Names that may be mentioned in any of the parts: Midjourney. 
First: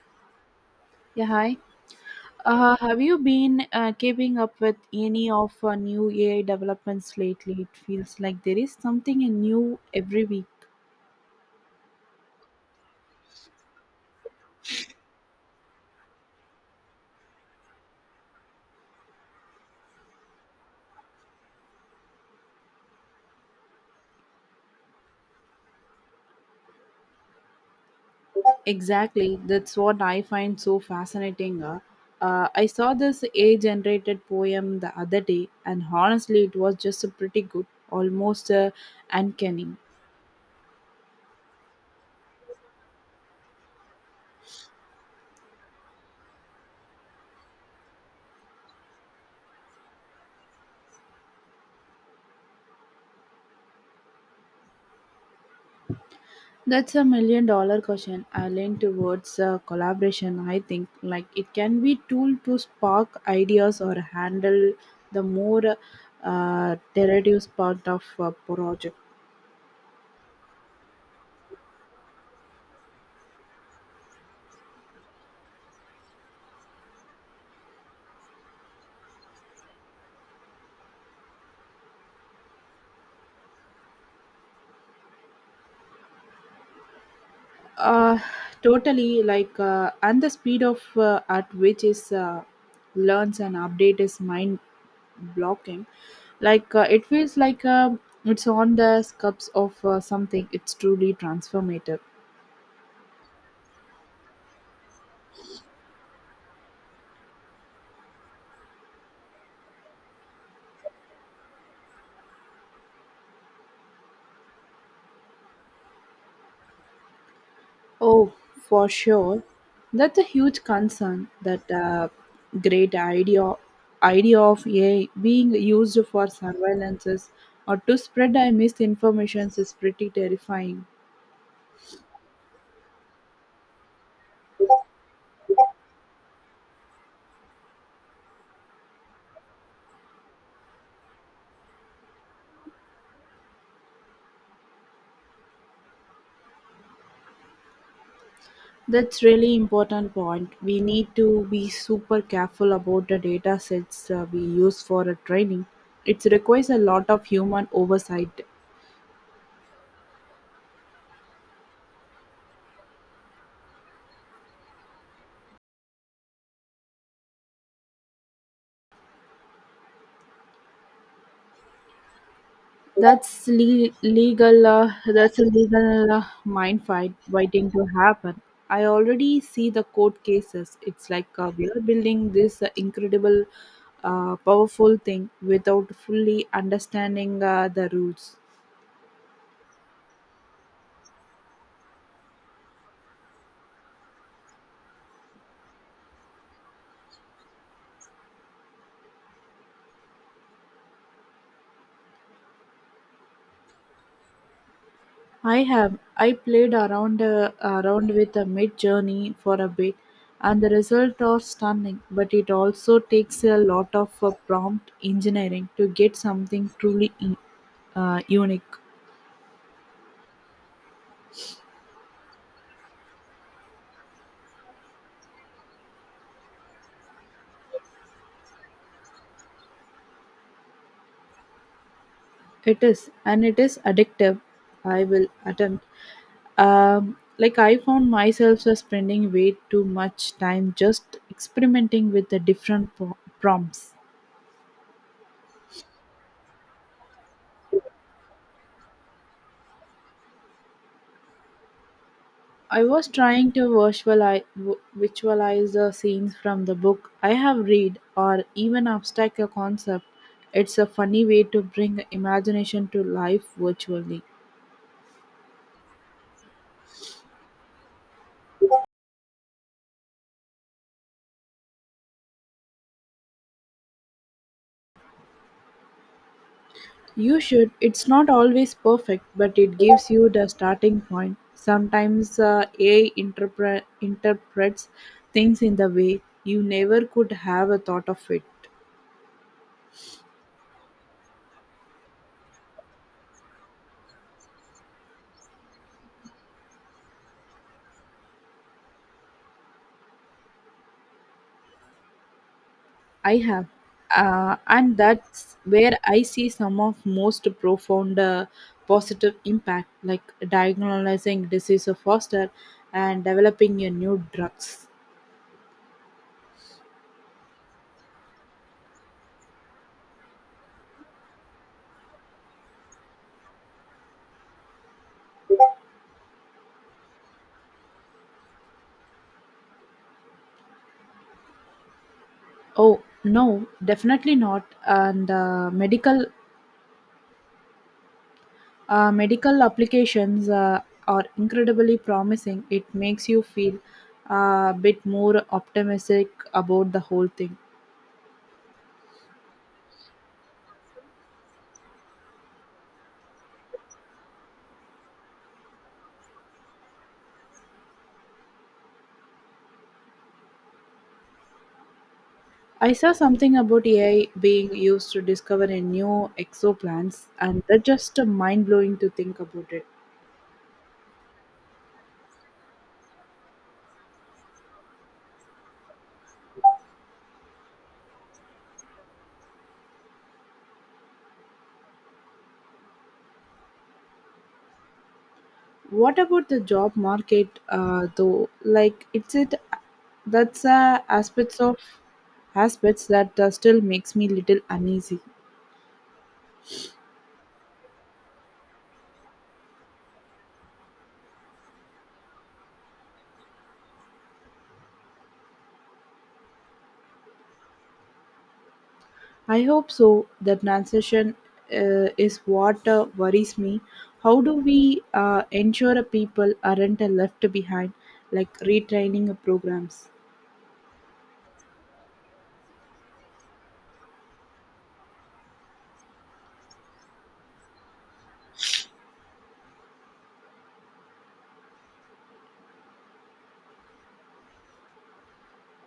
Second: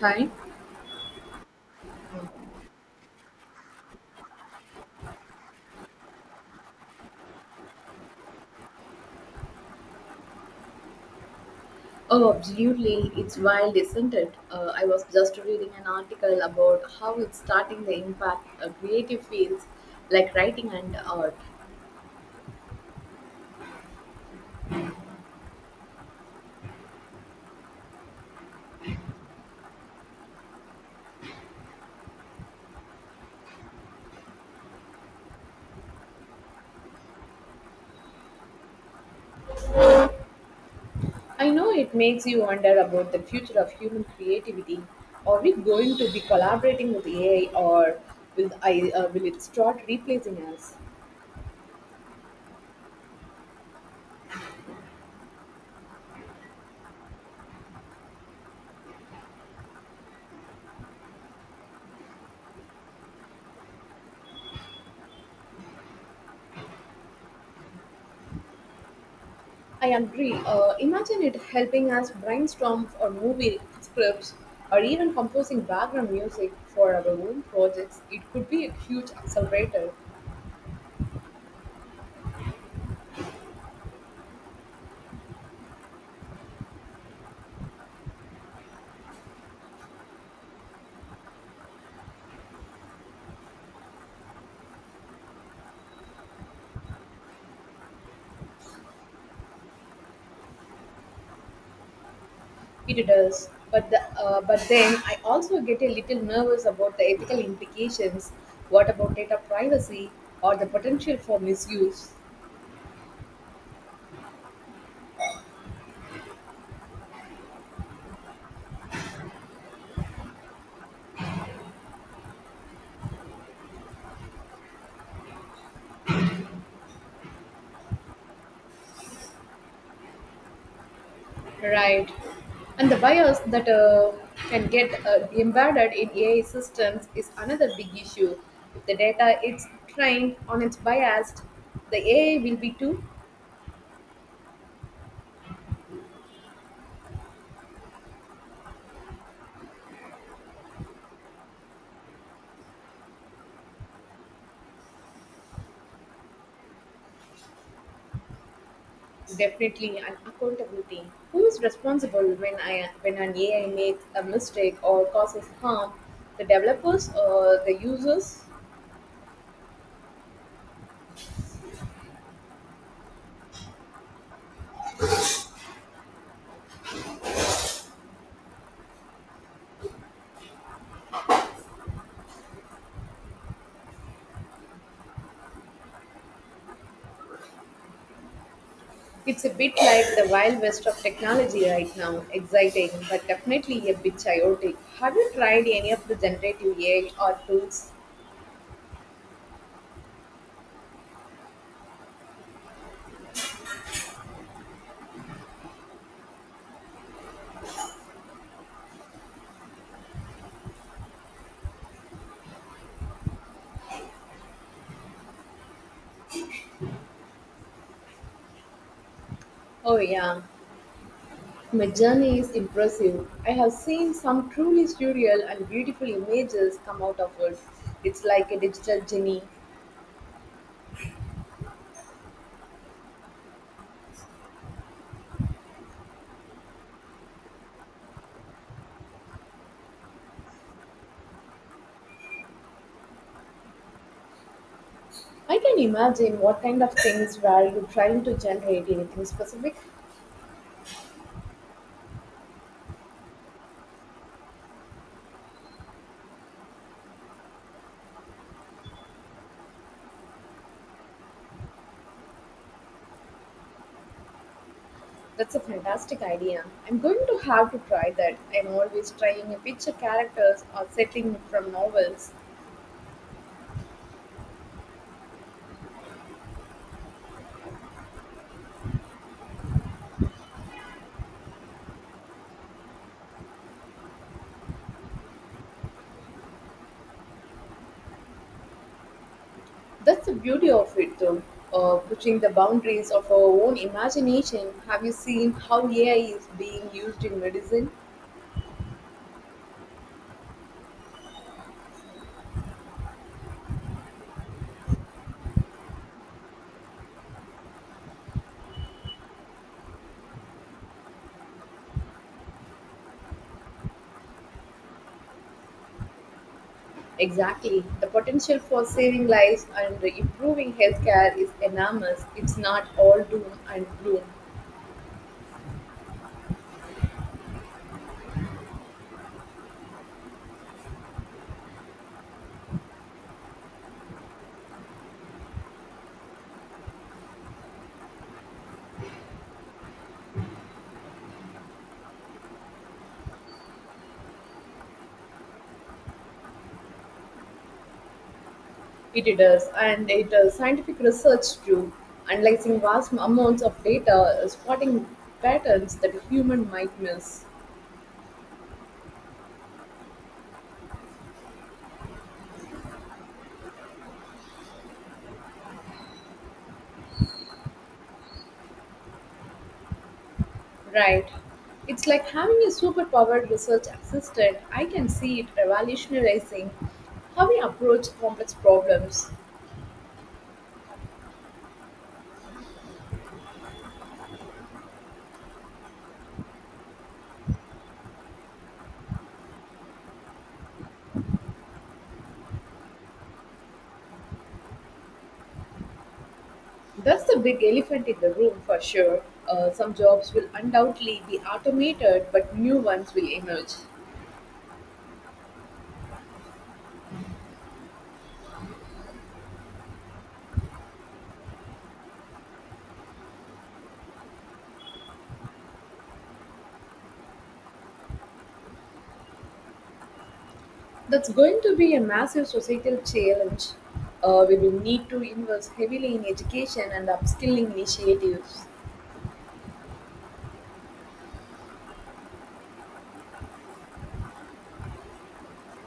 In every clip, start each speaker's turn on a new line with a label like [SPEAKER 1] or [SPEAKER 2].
[SPEAKER 1] Hi.
[SPEAKER 2] Yeah, hi. Have you been keeping up with any of new AI developments lately? It feels like there is something new every week.
[SPEAKER 1] Oh, absolutely. It's wild, isn't it? I was just reading an article about how it's starting the impact of creative fields like writing and art.
[SPEAKER 2] Exactly. That's what I find so fascinating. I saw this AI generated poem the other day, and honestly, it was just a pretty good, almost uncanny.
[SPEAKER 1] I know it makes you wonder about the future of human creativity. Are we going to be collaborating with AI or will it start replacing us?
[SPEAKER 2] That's a million dollar question. I lean towards collaboration. I think like it can be tool to spark ideas or handle the more tedious part of a project.
[SPEAKER 1] I agree. Imagine it helping us brainstorm for movie scripts or even composing background music for our own projects. It could be a huge accelerator.
[SPEAKER 2] Uh, Totally like and the speed of at which is learns and update is mind blocking. Like it feels like it's on the scopes of something. It's truly transformative.
[SPEAKER 1] It does. But but then I also get a little nervous about the ethical implications. What about data privacy or the potential for misuse?
[SPEAKER 2] Oh, for sure. That's a huge concern. That great idea of AI being used for surveillances or to spread a misinformation is pretty terrifying.
[SPEAKER 1] Right. And the bias that can get embedded in AI systems is another big issue. If the data is trained on its biased, the AI will be too
[SPEAKER 2] That's really important point. We need to be super careful about the data sets we use for a training. It requires a lot of human oversight.
[SPEAKER 1] definitely an accountability. Who is responsible when an AI makes a mistake or causes harm? The developers or the users?
[SPEAKER 2] Legal. That's a legal mind fight waiting to happen. I already see the court cases. It's like we are building this incredible, powerful thing without fully understanding the rules.
[SPEAKER 1] It's a bit like the wild west of technology right now, exciting, but definitely a bit chaotic. Have you tried any of the generative AI or tools?
[SPEAKER 2] I played around with a mid journey for a bit, and the results are stunning. But it also takes a lot of prompt engineering to get something truly unique.
[SPEAKER 1] Oh, yeah. My journey is impressive. I have seen some truly surreal and beautiful images come out of it. It's like a digital genie.
[SPEAKER 2] It is, and it is addictive. I will attempt. Like I found myself just spending way too much time just experimenting with the different prompts.
[SPEAKER 1] I can imagine what kind of things were you trying to generate anything specific.
[SPEAKER 2] I was trying to visualize the scenes from the book I have read, or even abstract a concept. It's a funny way to bring imagination to life virtually.
[SPEAKER 1] That's a fantastic idea. I'm going to have to try that. I'm always trying a picture characters or setting from novels.
[SPEAKER 2] You should. It's not always perfect, but it gives you the starting point. Sometimes AI interprets things in the way you never could have a thought of it.
[SPEAKER 1] That's the beauty of it, though, pushing the boundaries of our own imagination. Have you seen how AI is being used in medicine?
[SPEAKER 2] I have. And that's where I see some of most profound positive impact, like diagnosing disease faster and developing a new drugs.
[SPEAKER 1] Exactly. The potential for saving lives and improving healthcare is enormous. It's not all doom and gloom.
[SPEAKER 2] Oh no, definitely not. And medical applications are incredibly promising. It makes you feel a bit more optimistic about the whole thing.
[SPEAKER 1] It does, and it does scientific research too, analyzing vast amounts of data, spotting patterns that a human might miss.
[SPEAKER 2] I saw something about AI being used to discover a new exoplanets, and that's just mind blowing to think about it.
[SPEAKER 1] Right. It's like having a superpowered research assistant. I can see it revolutionizing how we approach complex problems.
[SPEAKER 2] What about the job market, though? Like, it's it that's aspects that still makes me little uneasy.
[SPEAKER 1] That's the big elephant in the room for sure. Some jobs will undoubtedly be automated, but new ones will emerge.
[SPEAKER 2] I hope so. That transition is what worries me. How do we ensure people aren't left behind, like retraining programs?
[SPEAKER 1] That's going to be a massive societal challenge. We will need to invest heavily in education and upskilling initiatives.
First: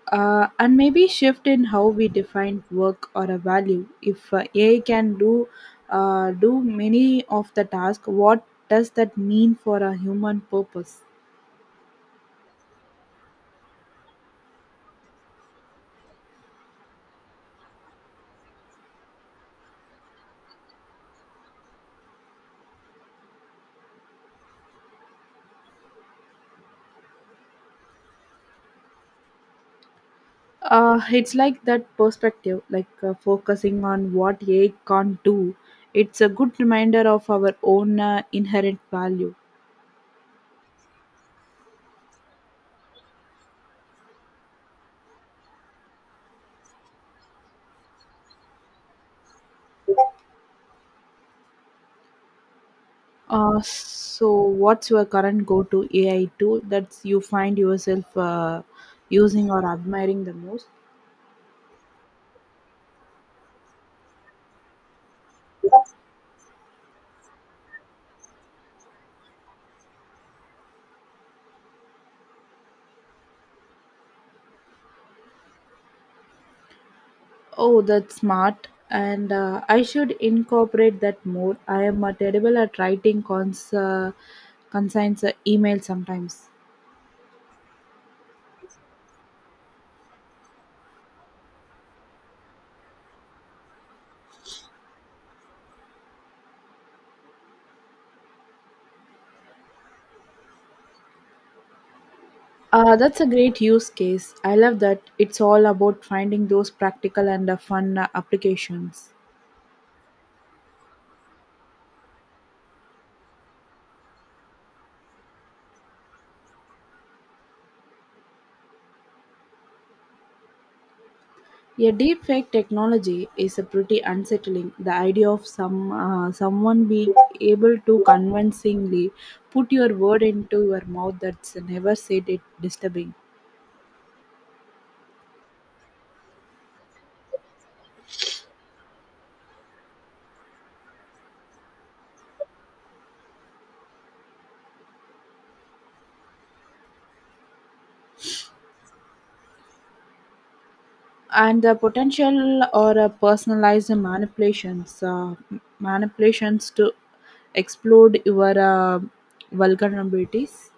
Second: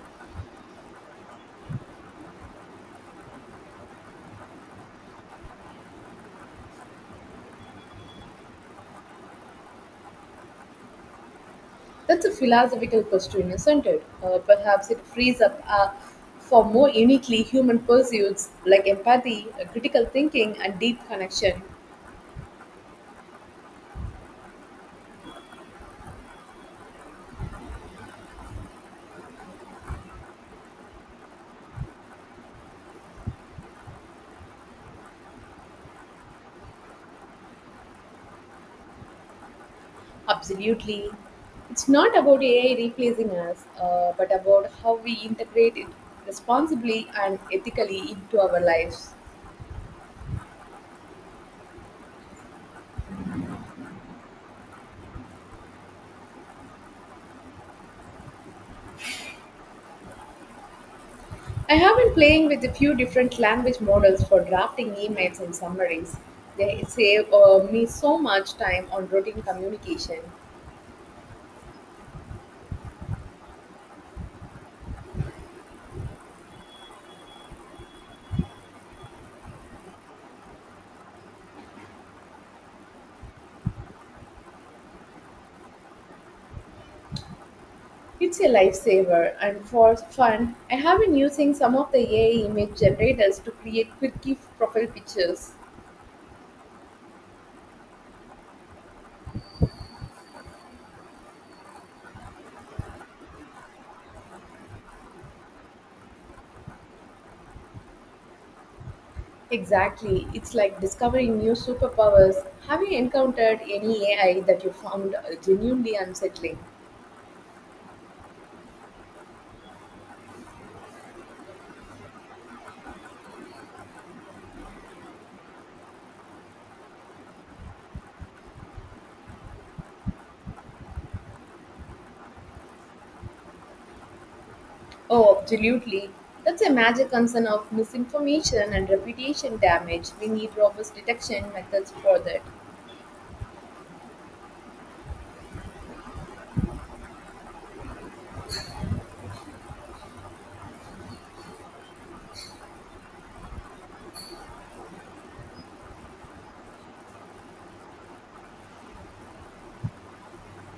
[SPEAKER 2] And maybe shift in how we define work or a value. If AI can do many of the task, what does that mean for a human purpose?
[SPEAKER 1] That's a philosophical question, isn't it? Perhaps it frees up for more uniquely human pursuits like empathy, critical thinking, and deep connection.
[SPEAKER 2] It's like that perspective, like focusing on what AI can't do. It's a good reminder of our own inherent value.
[SPEAKER 1] Absolutely. It's not about AI replacing us, but about how we integrate it responsibly and ethically into our lives.
[SPEAKER 2] So, what's your current go to AI tool that you find yourself using or admiring the most?
[SPEAKER 1] I have been playing with a few different language models for drafting emails and summaries. They save me so much time on routine communication.
[SPEAKER 2] Oh, that's smart. And I should incorporate that more. I am terrible at writing conscience email sometimes.
[SPEAKER 1] It's a lifesaver, and for fun, I have been using some of the AI image generators to create quirky profile pictures.
[SPEAKER 2] That's a great use case. I love that it's all about finding those practical and fun applications.
[SPEAKER 1] Exactly, it's like discovering new superpowers. Have you encountered any AI that you found genuinely unsettling?
[SPEAKER 2] Yeah, deepfake technology is a pretty unsettling. The idea of someone being able to convincingly put your word into your mouth that's never said it disturbing.
[SPEAKER 1] Oh, absolutely. That's a major concern of misinformation and reputation damage. We need robust detection methods for that.
[SPEAKER 2] And the potential or personalized manipulations to explode your vulnerabilities.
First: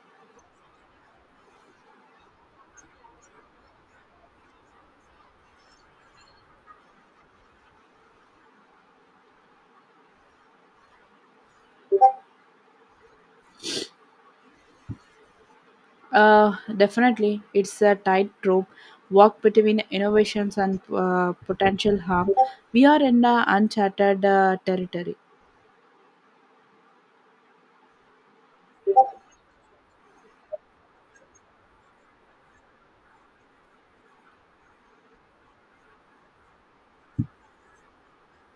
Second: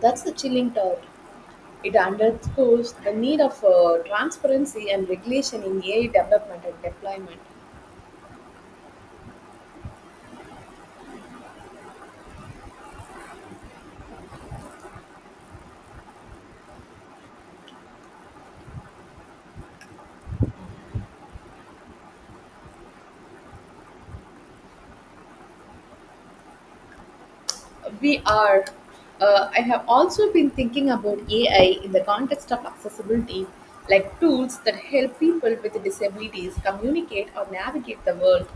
[SPEAKER 1] That's a chilling thought. It underscores the need of transparency and regulation in AI development and deployment.
[SPEAKER 2] Definitely, it's a tightrope walk between innovations and potential harm. We are in uncharted territory.
[SPEAKER 1] We are. I have also been thinking about AI in the context of accessibility, like tools that help people with disabilities communicate or navigate the world.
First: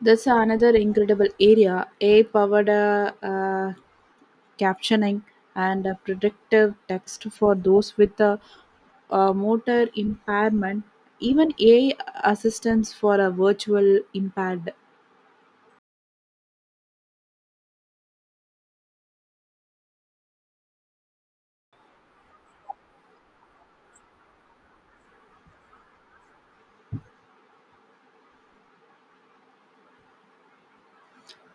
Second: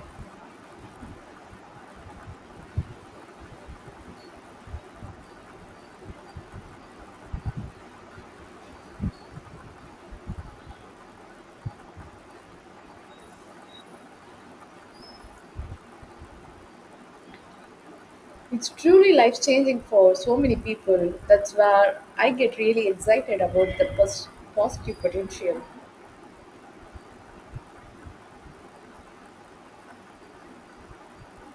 [SPEAKER 2] That's another incredible area. AI powered captioning and predictive text for those with a, motor impairment, even AI assistance for a virtual impaired.
[SPEAKER 1] It's truly life changing for so many people. That's where I get really excited about the positive potential.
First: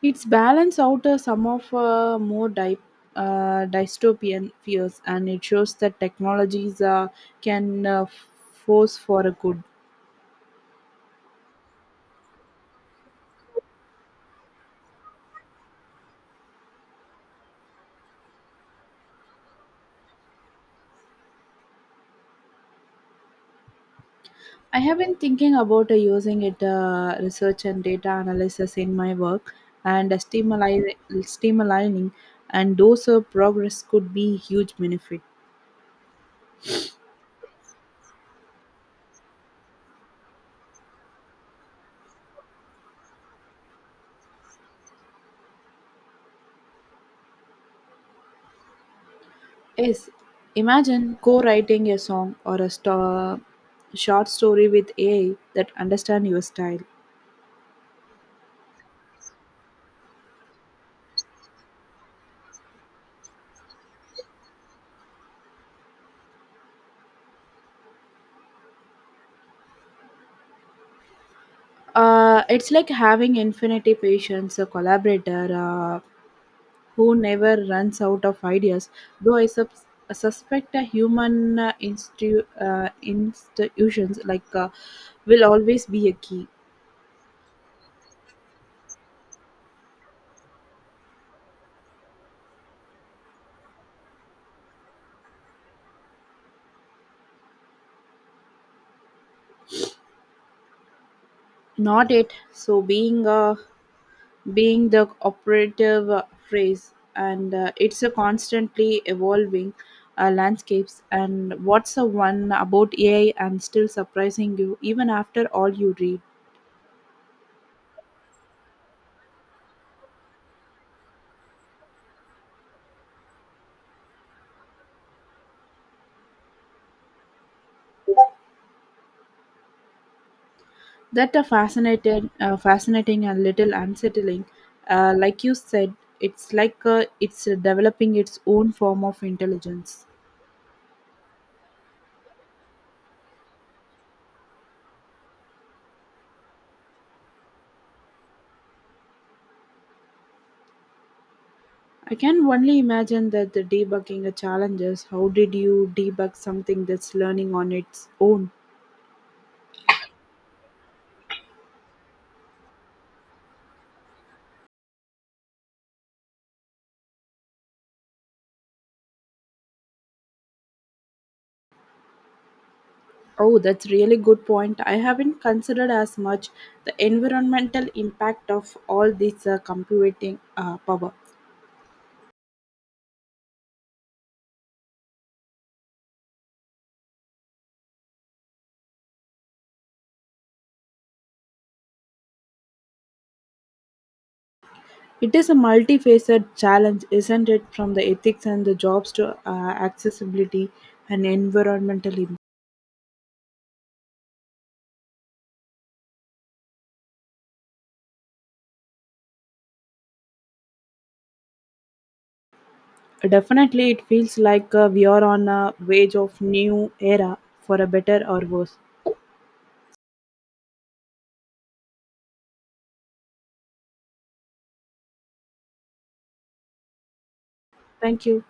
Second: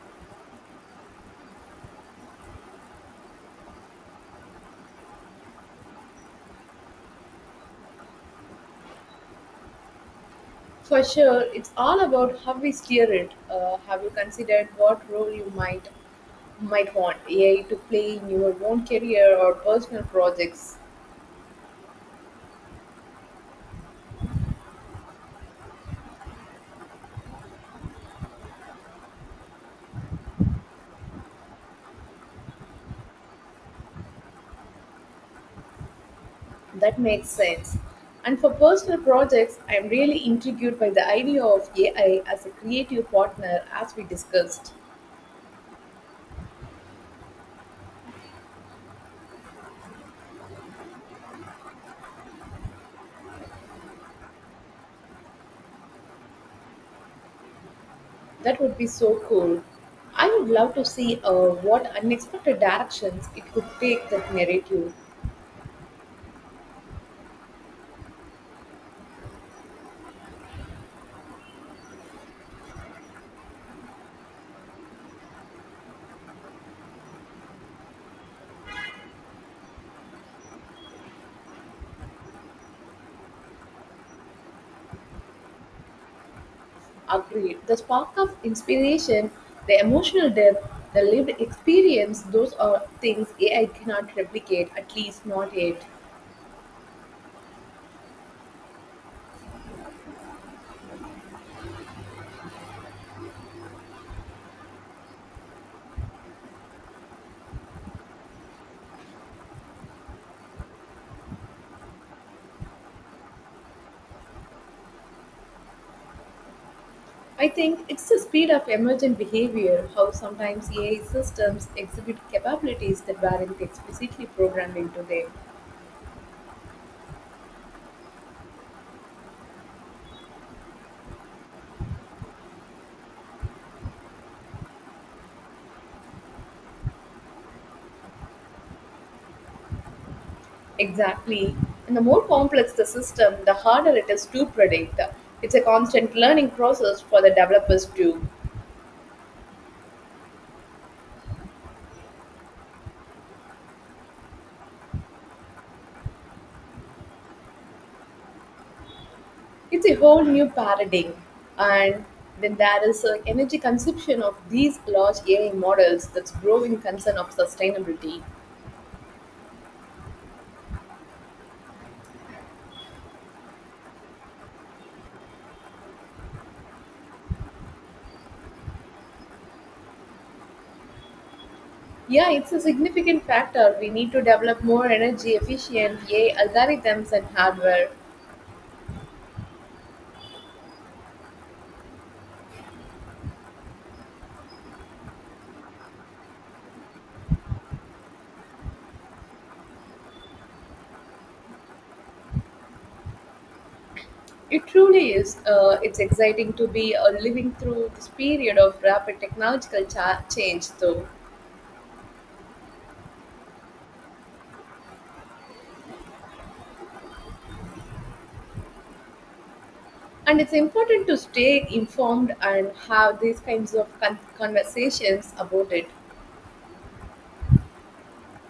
[SPEAKER 2] It's balance out some of more dystopian fears, and it shows that technologies can force for a good.
[SPEAKER 1] For sure, it's all about how we steer it. Have you considered what role you might want AI to play in your own career or personal projects.
[SPEAKER 2] I have been thinking about using it research and data analysis in my work, and stimulating, and those progress could be huge benefit.
[SPEAKER 1] That makes sense. And for personal projects, I am really intrigued by the idea of AI as a creative partner, as we discussed.
[SPEAKER 2] Yes, imagine co-writing a song or a short story with AI that understand your style.
[SPEAKER 1] That would be so cool. I would love to see what unexpected directions it could take that narrative.
[SPEAKER 2] It's like having infinity patience, a collaborator who never runs out of ideas. Though I, sub- I suspect a human institutions like will always be a key.
[SPEAKER 1] Agreed. The spark of inspiration, the emotional depth, the lived experience, those are things AI cannot replicate, at least not yet.
[SPEAKER 2] Not it. So being the operative phrase, and it's a constantly evolving landscapes. And what's the one about AI? And still surprising you even after all you read.
[SPEAKER 1] I think it's the speed of emergent behavior, how sometimes AI systems exhibit capabilities that weren't explicitly programmed into them.
[SPEAKER 2] That are fascinated fascinating and little unsettling like you said, it's like it's developing its own form of intelligence.
[SPEAKER 1] Exactly. And the more complex the system, the harder it is to predict. It's a constant learning process for the developers too.
[SPEAKER 2] I can only imagine that the debugging challenges, how did you debug something that's learning on its own?
[SPEAKER 1] It's a whole new paradigm. And then there is an energy consumption of these large AI models that's growing concern of sustainability.
[SPEAKER 2] Oh, that's really good point. I haven't considered as much the environmental impact of all this computing power.
[SPEAKER 1] Yeah, it's a significant factor. We need to develop more energy efficient AI algorithms and hardware.
[SPEAKER 2] It is a multifaceted challenge, isn't it, from the ethics and the jobs to accessibility and environmental impact.
[SPEAKER 1] It truly is. It's exciting to be living through this period of rapid technological change, though.
[SPEAKER 2] Definitely, it feels like we are on a wage of new era for a better or worse.
[SPEAKER 1] And it's important to stay informed and have these kinds of conversations about it.
[SPEAKER 2] Thank you.